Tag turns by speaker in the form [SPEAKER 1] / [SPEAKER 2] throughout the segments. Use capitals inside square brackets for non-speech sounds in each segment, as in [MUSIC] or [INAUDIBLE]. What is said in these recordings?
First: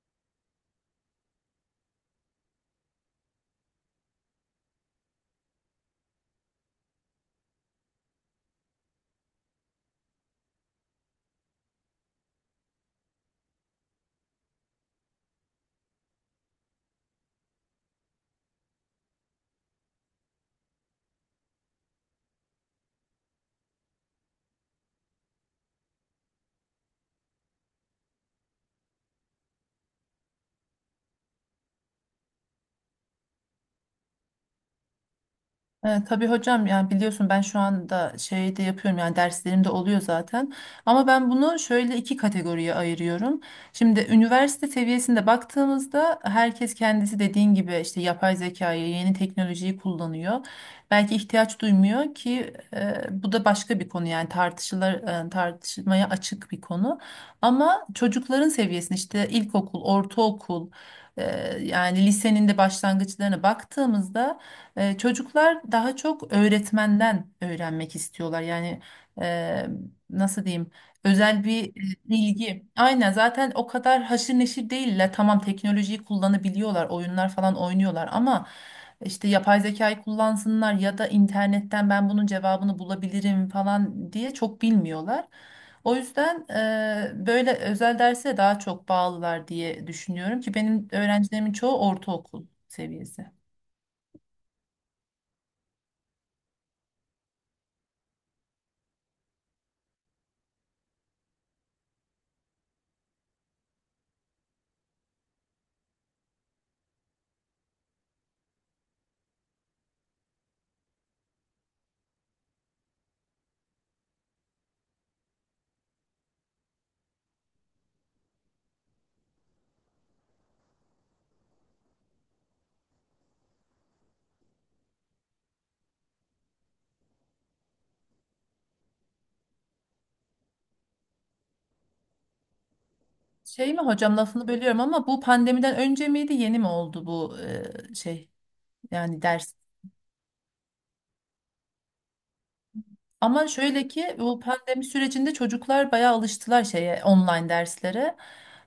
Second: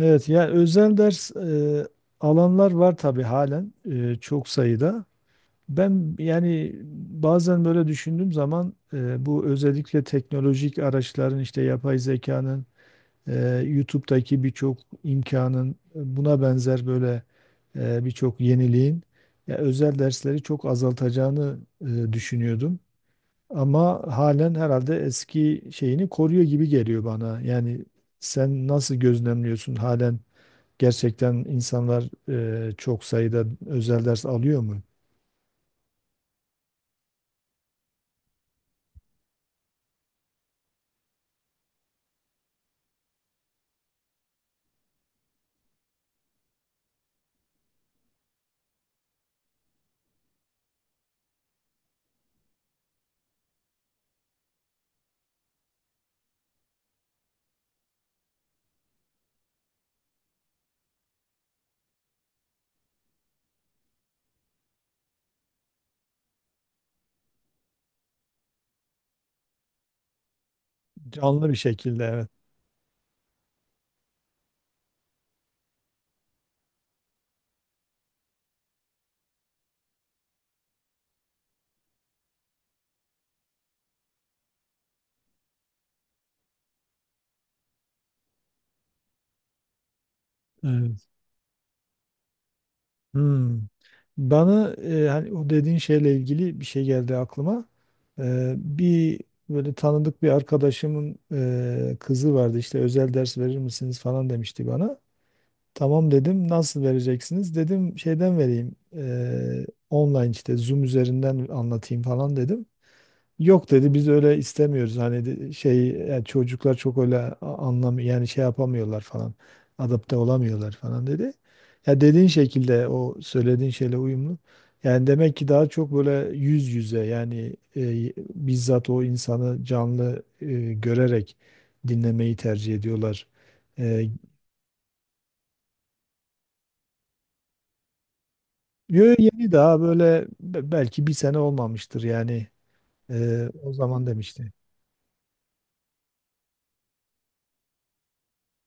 [SPEAKER 1] Evet, yani özel ders alanlar var tabii halen çok sayıda. Yani bazen böyle düşündüğüm zaman bu özellikle teknolojik araçların işte yapay zekanın, e, YouTube'daki birçok imkanın buna benzer böyle birçok yeniliğin ya özel dersleri çok azaltacağını düşünüyordum. Ama halen herhalde eski şeyini koruyor gibi geliyor bana. Yani sen nasıl gözlemliyorsun halen? Gerçekten insanlar çok sayıda özel ders alıyor mu?
[SPEAKER 2] Tabii hocam yani biliyorsun ben şu anda şey de yapıyorum yani derslerimde oluyor zaten. Ama ben bunu şöyle iki kategoriye ayırıyorum. Şimdi üniversite seviyesinde baktığımızda herkes kendisi dediğin gibi işte yapay zekayı, yeni teknolojiyi kullanıyor. Belki ihtiyaç duymuyor ki bu da başka bir konu, yani tartışılır, tartışmaya açık bir konu. Ama çocukların seviyesinde işte ilkokul, ortaokul, e, yani lisenin de başlangıçlarına baktığımızda çocuklar daha çok öğretmenden öğrenmek istiyorlar. Yani e, nasıl diyeyim? Özel
[SPEAKER 1] Canlı bir
[SPEAKER 2] bir
[SPEAKER 1] şekilde, evet.
[SPEAKER 2] bilgi. Aynen, zaten o kadar haşır neşir değiller. Tamam, teknolojiyi kullanabiliyorlar, oyunlar falan oynuyorlar ama işte yapay zekayı kullansınlar ya da internetten ben bunun cevabını bulabilirim falan diye çok bilmiyorlar. O yüzden böyle özel derse daha çok bağlılar diye düşünüyorum ki benim
[SPEAKER 1] Evet.
[SPEAKER 2] öğrencilerimin çoğu ortaokul seviyesi.
[SPEAKER 1] Hmm. Bana hani o dediğin şeyle ilgili bir şey geldi aklıma. Bir böyle tanıdık bir arkadaşımın kızı vardı, işte özel ders verir misiniz falan demişti bana. Tamam dedim, nasıl vereceksiniz dedim, şeyden vereyim online işte Zoom üzerinden anlatayım falan dedim. Yok dedi, biz öyle istemiyoruz, hani şey yani çocuklar çok öyle anlam yani şey yapamıyorlar falan, adapte olamıyorlar falan dedi. Ya dediğin şekilde o söylediğin şeyle uyumlu. Yani demek ki daha çok böyle yüz yüze, yani bizzat o insanı canlı görerek dinlemeyi tercih ediyorlar.
[SPEAKER 2] Şey mi
[SPEAKER 1] E,
[SPEAKER 2] hocam, lafını bölüyorum ama bu pandemiden önce miydi, yeni mi oldu bu şey,
[SPEAKER 1] Yo,
[SPEAKER 2] yani
[SPEAKER 1] yeni
[SPEAKER 2] ders?
[SPEAKER 1] daha böyle belki bir sene olmamıştır yani.
[SPEAKER 2] Ama
[SPEAKER 1] O
[SPEAKER 2] şöyle
[SPEAKER 1] zaman
[SPEAKER 2] ki bu
[SPEAKER 1] demişti.
[SPEAKER 2] pandemi sürecinde çocuklar bayağı alıştılar şeye, online derslere.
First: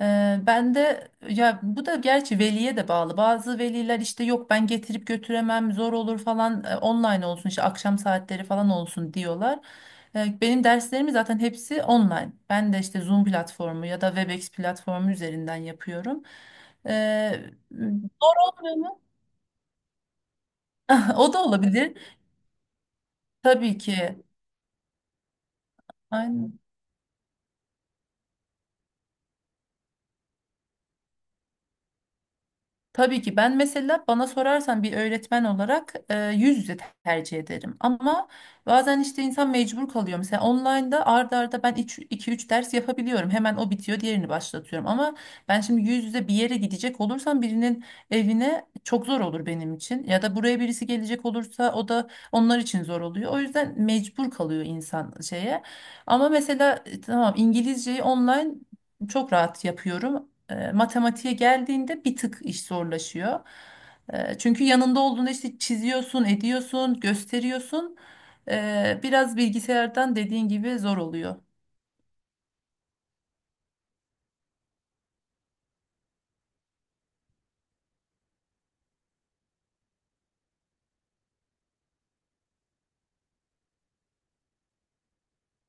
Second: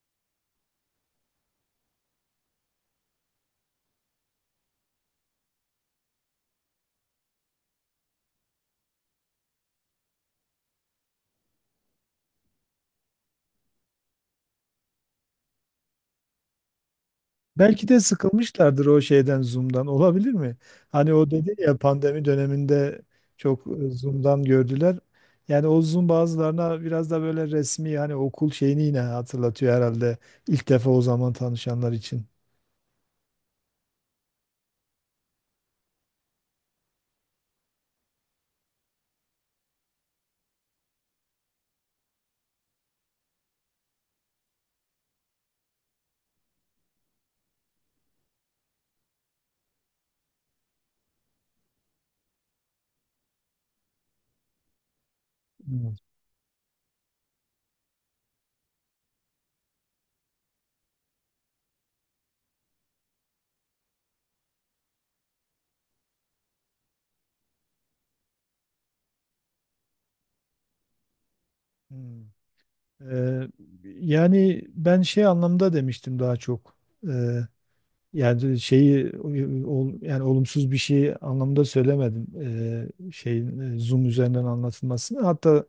[SPEAKER 2] Ben de, ya bu da gerçi veliye de bağlı. Bazı veliler işte yok ben getirip götüremem zor olur falan, online olsun işte akşam saatleri falan olsun diyorlar. Benim derslerim zaten hepsi online. Ben de işte Zoom platformu ya da Webex platformu üzerinden yapıyorum. Ee,
[SPEAKER 1] Belki de
[SPEAKER 2] zor olmuyor
[SPEAKER 1] sıkılmışlardır o
[SPEAKER 2] mu?
[SPEAKER 1] şeyden, Zoom'dan. Olabilir mi? Hani
[SPEAKER 2] [LAUGHS]
[SPEAKER 1] o
[SPEAKER 2] O da
[SPEAKER 1] dedi ya,
[SPEAKER 2] olabilir.
[SPEAKER 1] pandemi döneminde çok
[SPEAKER 2] Tabii ki.
[SPEAKER 1] Zoom'dan gördüler. Yani o Zoom
[SPEAKER 2] Aynen.
[SPEAKER 1] bazılarına biraz da böyle resmi, hani okul şeyini yine hatırlatıyor herhalde. İlk defa o zaman tanışanlar için.
[SPEAKER 2] Tabii ki ben mesela bana sorarsan bir öğretmen olarak yüz yüze tercih ederim. Ama bazen işte insan mecbur kalıyor. Mesela online'da arda arda ben iki üç ders yapabiliyorum. Hemen o bitiyor, diğerini başlatıyorum. Ama ben şimdi yüz yüze bir yere gidecek olursam birinin evine, çok zor olur benim için. Ya da buraya birisi gelecek olursa o da onlar için zor oluyor. O yüzden mecbur kalıyor insan şeye.
[SPEAKER 1] Hmm.
[SPEAKER 2] Ama mesela tamam İngilizceyi online çok rahat yapıyorum. Matematiğe geldiğinde bir tık iş zorlaşıyor. Çünkü yanında olduğunda işte çiziyorsun, ediyorsun, gösteriyorsun. Biraz bilgisayardan dediğin gibi zor oluyor.
[SPEAKER 1] Hmm. Ee, Yani ben şey anlamda demiştim daha çok. Ee, Yani şeyi yani olumsuz bir şey anlamda söylemedim. Şeyin Zoom üzerinden anlatılmasını. Hatta,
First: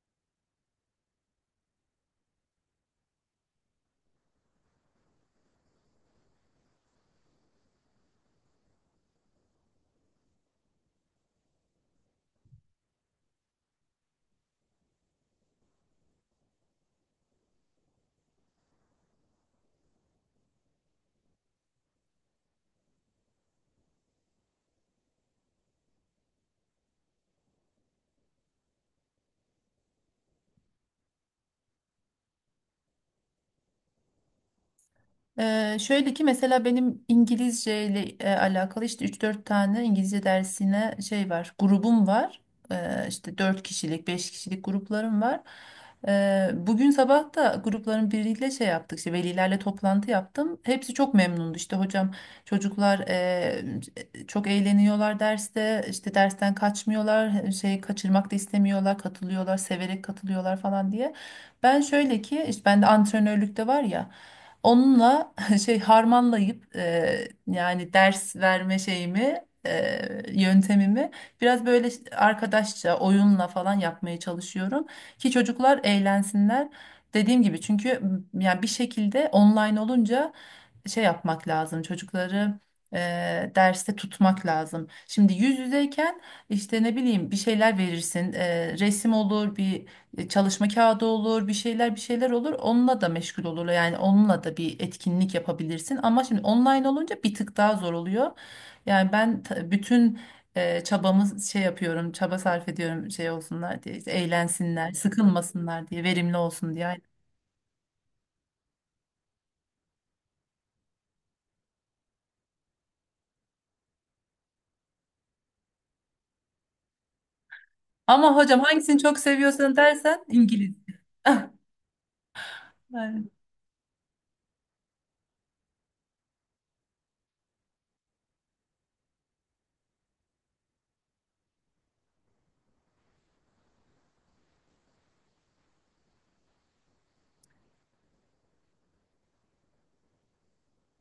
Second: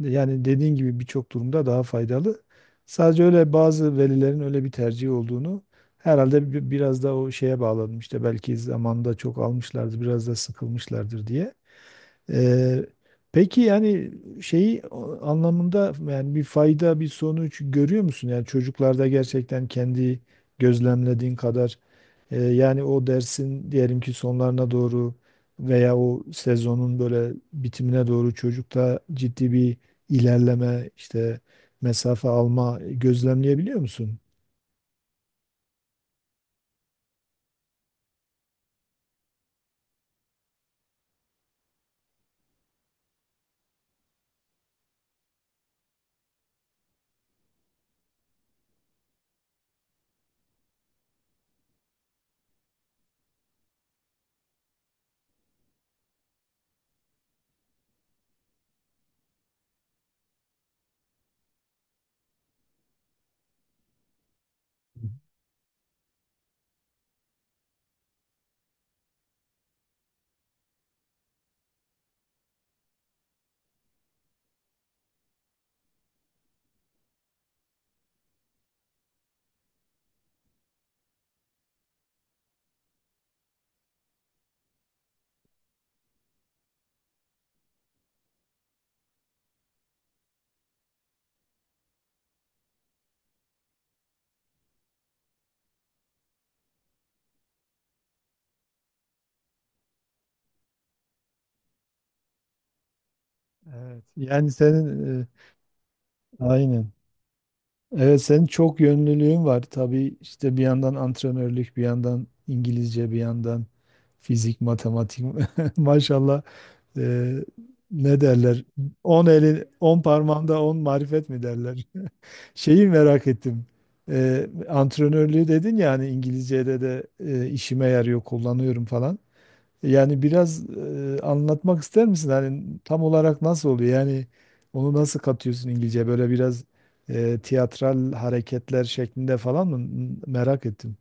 [SPEAKER 1] yani dediğin gibi birçok durumda daha faydalı. Sadece öyle bazı velilerin öyle bir tercihi olduğunu herhalde biraz da o şeye bağladım, işte belki zamanında çok almışlardır, biraz da sıkılmışlardır diye. Ee, peki yani şeyi anlamında, yani bir fayda, bir sonuç görüyor musun? Yani çocuklarda gerçekten kendi gözlemlediğin kadar yani o dersin diyelim ki sonlarına doğru veya o sezonun böyle bitimine doğru çocukta ciddi bir ilerleme, işte mesafe alma gözlemleyebiliyor musun?
[SPEAKER 2] Şöyle ki mesela benim İngilizce ile alakalı işte üç dört tane İngilizce dersine şey var, grubum var. İşte 4 kişilik 5 kişilik gruplarım var. Bugün sabah da grupların biriyle şey yaptık, işte velilerle toplantı yaptım, hepsi çok memnundu. İşte hocam çocuklar çok eğleniyorlar derste, işte dersten kaçmıyorlar, şey kaçırmak da istemiyorlar, katılıyorlar, severek katılıyorlar falan diye. Ben şöyle ki işte bende antrenörlük de var ya, onunla [LAUGHS] şey harmanlayıp yani ders verme şeyimi yöntemimi biraz böyle arkadaşça, oyunla falan yapmaya çalışıyorum ki çocuklar eğlensinler. Dediğim gibi çünkü yani bir şekilde online olunca şey yapmak lazım, çocukları e, derste tutmak lazım. Şimdi yüz yüzeyken işte ne bileyim bir şeyler verirsin. Resim olur, bir çalışma kağıdı olur, bir şeyler bir şeyler olur, onunla da meşgul olurlar. Yani onunla da bir etkinlik yapabilirsin ama şimdi online olunca bir tık daha zor oluyor. Bütün çabamız şey yapıyorum, çaba sarf ediyorum şey olsunlar diye,
[SPEAKER 1] Evet.
[SPEAKER 2] işte
[SPEAKER 1] Yani
[SPEAKER 2] eğlensinler,
[SPEAKER 1] senin
[SPEAKER 2] sıkılmasınlar diye, verimli olsun
[SPEAKER 1] aynen.
[SPEAKER 2] diye.
[SPEAKER 1] Evet, senin çok yönlülüğün var. Tabii işte bir yandan antrenörlük, bir yandan İngilizce, bir yandan fizik, matematik. [LAUGHS] Maşallah, e, ne
[SPEAKER 2] Ama hocam
[SPEAKER 1] derler?
[SPEAKER 2] hangisini çok
[SPEAKER 1] 10 elin
[SPEAKER 2] seviyorsun
[SPEAKER 1] 10
[SPEAKER 2] dersen,
[SPEAKER 1] parmağında
[SPEAKER 2] İngiliz.
[SPEAKER 1] 10 marifet mi
[SPEAKER 2] [LAUGHS]
[SPEAKER 1] derler? [LAUGHS] Şeyi
[SPEAKER 2] Bay
[SPEAKER 1] merak
[SPEAKER 2] bay.
[SPEAKER 1] ettim. E, antrenörlüğü dedin ya, hani İngilizce'de de işime yarıyor, kullanıyorum falan. Yani biraz anlatmak ister misin? Hani tam olarak nasıl oluyor? Yani onu nasıl katıyorsun İngilizce? Böyle biraz tiyatral hareketler şeklinde falan mı? Merak ettim.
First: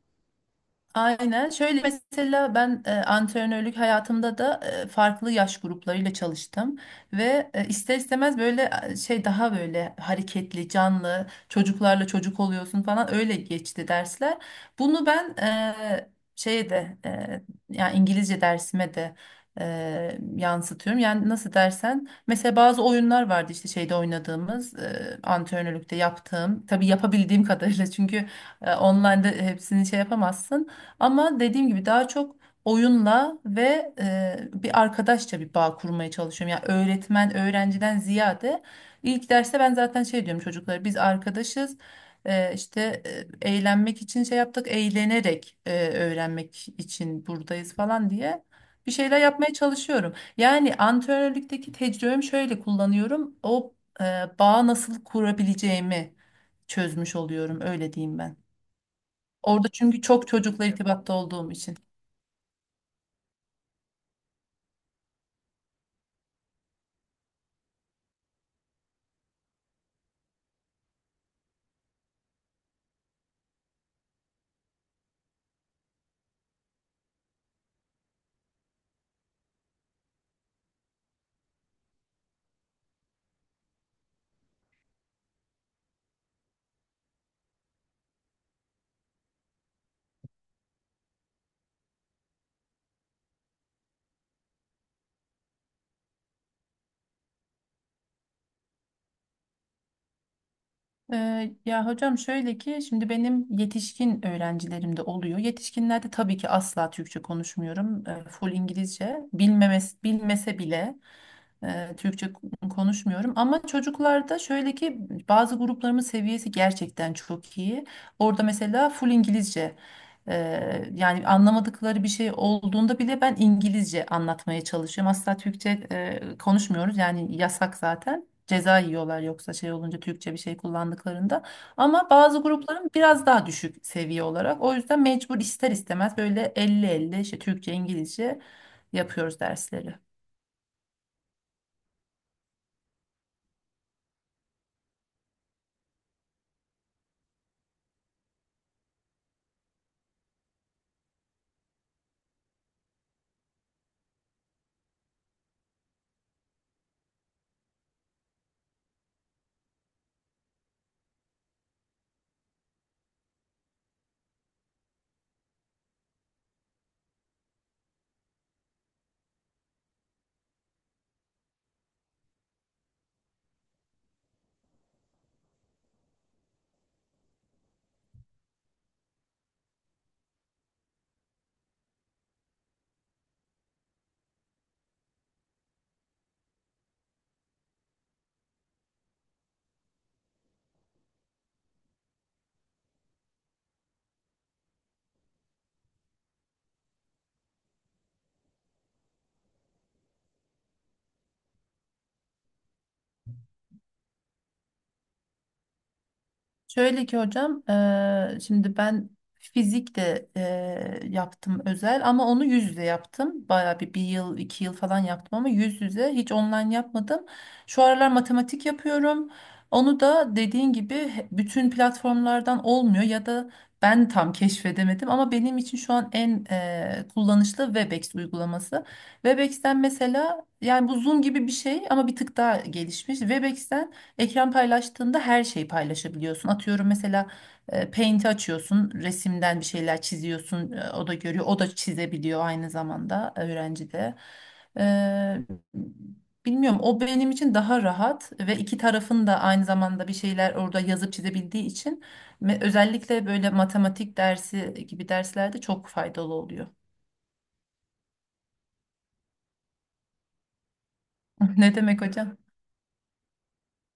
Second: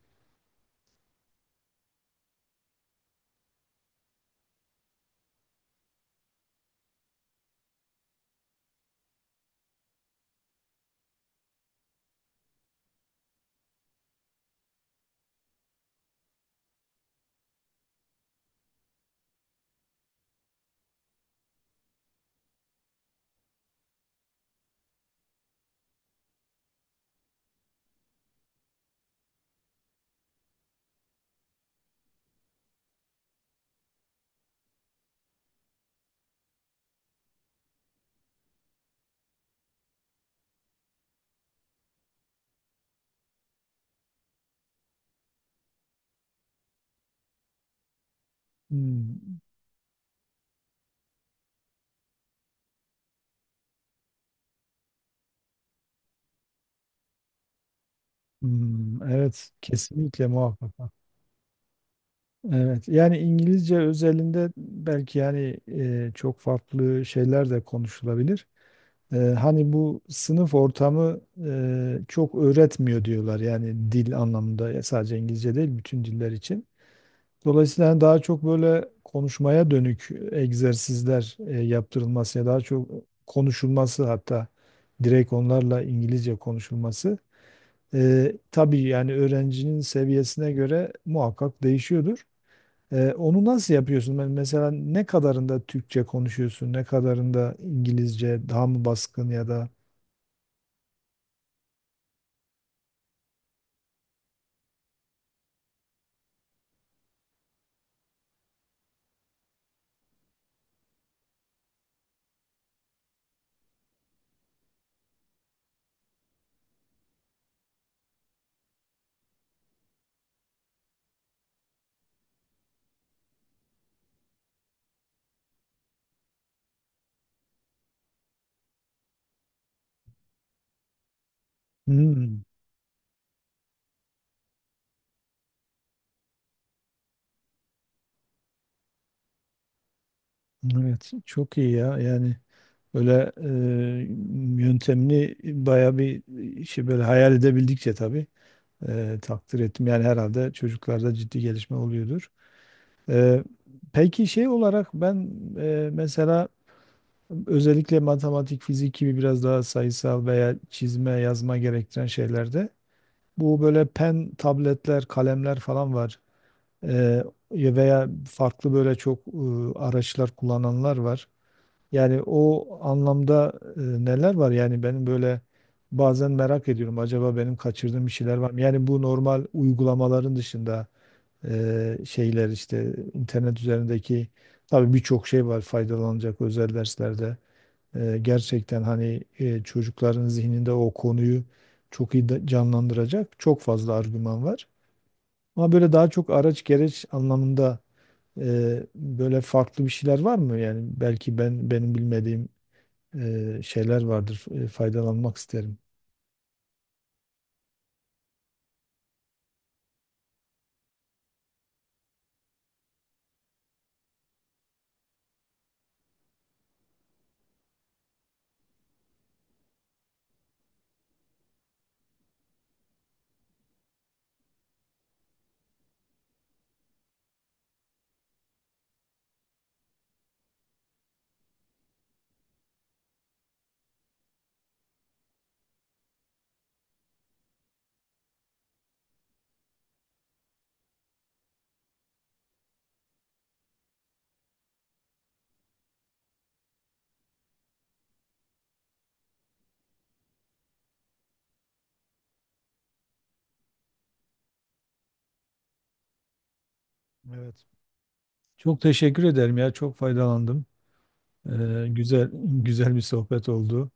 [SPEAKER 2] Aynen. Şöyle mesela ben antrenörlük hayatımda da farklı yaş gruplarıyla çalıştım ve ister istemez böyle şey daha böyle hareketli, canlı, çocuklarla çocuk oluyorsun falan, öyle geçti dersler. Bunu ben şeye de yani İngilizce dersime de yansıtıyorum. Yani nasıl dersen, mesela bazı oyunlar vardı işte şeyde oynadığımız, antrenörlükte yaptığım, tabii yapabildiğim [LAUGHS] kadarıyla, çünkü online'da hepsini şey yapamazsın. Ama dediğim gibi daha çok oyunla ve bir arkadaşça bir bağ kurmaya çalışıyorum. Yani öğretmen öğrenciden ziyade, ilk derste ben zaten şey diyorum çocuklara, biz arkadaşız. İşte eğlenmek için şey yaptık, eğlenerek öğrenmek için buradayız falan diye bir şeyler
[SPEAKER 1] Hmm,
[SPEAKER 2] yapmaya çalışıyorum. Yani antrenörlükteki tecrübemi şöyle kullanıyorum. O e, bağı nasıl kurabileceğimi çözmüş oluyorum, öyle diyeyim ben.
[SPEAKER 1] hmm, evet,
[SPEAKER 2] Orada çünkü
[SPEAKER 1] kesinlikle
[SPEAKER 2] çok çocukla
[SPEAKER 1] muhakkak.
[SPEAKER 2] irtibatta olduğum için.
[SPEAKER 1] Evet, yani İngilizce özelinde belki yani çok farklı şeyler de konuşulabilir. E, hani bu sınıf ortamı çok öğretmiyor diyorlar, yani dil anlamında, ya sadece İngilizce değil bütün diller için. Dolayısıyla hani daha çok böyle konuşmaya dönük egzersizler yaptırılması ya daha çok konuşulması, hatta direkt onlarla İngilizce konuşulması. E, tabii yani öğrencinin seviyesine göre muhakkak değişiyordur. Onu nasıl yapıyorsun? Ben mesela ne kadarında Türkçe konuşuyorsun, ne kadarında İngilizce daha mı baskın ya da.
[SPEAKER 2] Ya hocam şöyle ki şimdi benim yetişkin öğrencilerim de oluyor. Yetişkinlerde tabii ki asla Türkçe konuşmuyorum. Full İngilizce. Bilmemes, bilmese bile Türkçe konuşmuyorum. Ama çocuklarda şöyle ki bazı gruplarımın seviyesi gerçekten çok iyi. Orada mesela full İngilizce. Yani anlamadıkları bir şey olduğunda bile ben İngilizce anlatmaya çalışıyorum. Asla Türkçe konuşmuyoruz, yani yasak zaten. Ceza yiyorlar yoksa, şey olunca, Türkçe bir şey kullandıklarında. Ama bazı
[SPEAKER 1] Hmm,
[SPEAKER 2] grupların biraz daha düşük seviye olarak. O yüzden mecbur ister istemez böyle elli elli işte Türkçe, İngilizce yapıyoruz dersleri.
[SPEAKER 1] evet, çok iyi ya, yani böyle yöntemli baya bir şey, böyle hayal edebildikçe tabii takdir ettim, yani herhalde çocuklarda ciddi gelişme oluyordur. E, peki şey olarak ben mesela özellikle matematik, fizik gibi biraz daha sayısal veya çizme, yazma gerektiren şeylerde. Bu böyle pen tabletler, kalemler falan var. Ee, Veya farklı böyle çok araçlar kullananlar var. Yani o anlamda neler var? Yani benim böyle bazen merak ediyorum. Acaba benim kaçırdığım bir şeyler var mı? Yani bu normal uygulamaların dışında şeyler işte internet üzerindeki tabii birçok şey var faydalanacak özel derslerde. E, gerçekten hani çocukların zihninde o konuyu çok iyi canlandıracak çok fazla argüman var. Ama böyle daha çok araç gereç anlamında böyle farklı bir şeyler var mı? Yani belki ben benim bilmediğim şeyler vardır. E, faydalanmak isterim.
[SPEAKER 2] Şöyle ki hocam, şimdi ben fizik de yaptım özel, ama onu yüz yüze yaptım. Bayağı bir yıl, iki yıl falan yaptım ama yüz yüze, hiç online yapmadım. Şu aralar matematik yapıyorum. Onu da dediğin gibi bütün platformlardan olmuyor ya da ben tam keşfedemedim, ama benim için şu an en kullanışlı Webex uygulaması. Webex'ten mesela, yani bu Zoom gibi bir şey ama bir tık daha gelişmiş. Webex'ten ekran paylaştığında her şeyi paylaşabiliyorsun. Atıyorum mesela Paint'i açıyorsun, resimden bir şeyler çiziyorsun, o da görüyor, o da çizebiliyor aynı zamanda, öğrenci de. E, bilmiyorum, o benim için daha rahat ve iki tarafın da aynı zamanda bir şeyler orada yazıp çizebildiği için özellikle böyle matematik dersi gibi derslerde çok faydalı oluyor.
[SPEAKER 1] Evet. Çok teşekkür ederim ya. Çok faydalandım.
[SPEAKER 2] [LAUGHS] Ne demek
[SPEAKER 1] Güzel
[SPEAKER 2] hocam?
[SPEAKER 1] güzel bir sohbet oldu.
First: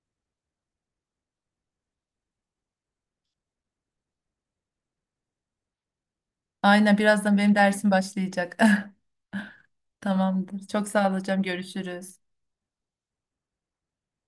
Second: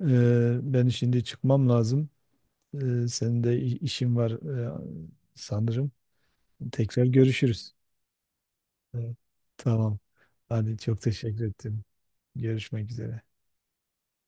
[SPEAKER 1] Ben şimdi çıkmam lazım. Senin de işin var sanırım.
[SPEAKER 2] Aynen,
[SPEAKER 1] Tekrar
[SPEAKER 2] birazdan benim
[SPEAKER 1] görüşürüz.
[SPEAKER 2] dersim başlayacak. [LAUGHS]
[SPEAKER 1] Evet. Tamam.
[SPEAKER 2] Tamamdır.
[SPEAKER 1] Hadi,
[SPEAKER 2] Çok
[SPEAKER 1] çok
[SPEAKER 2] sağ ol hocam.
[SPEAKER 1] teşekkür ettim.
[SPEAKER 2] Görüşürüz.
[SPEAKER 1] Görüşmek üzere.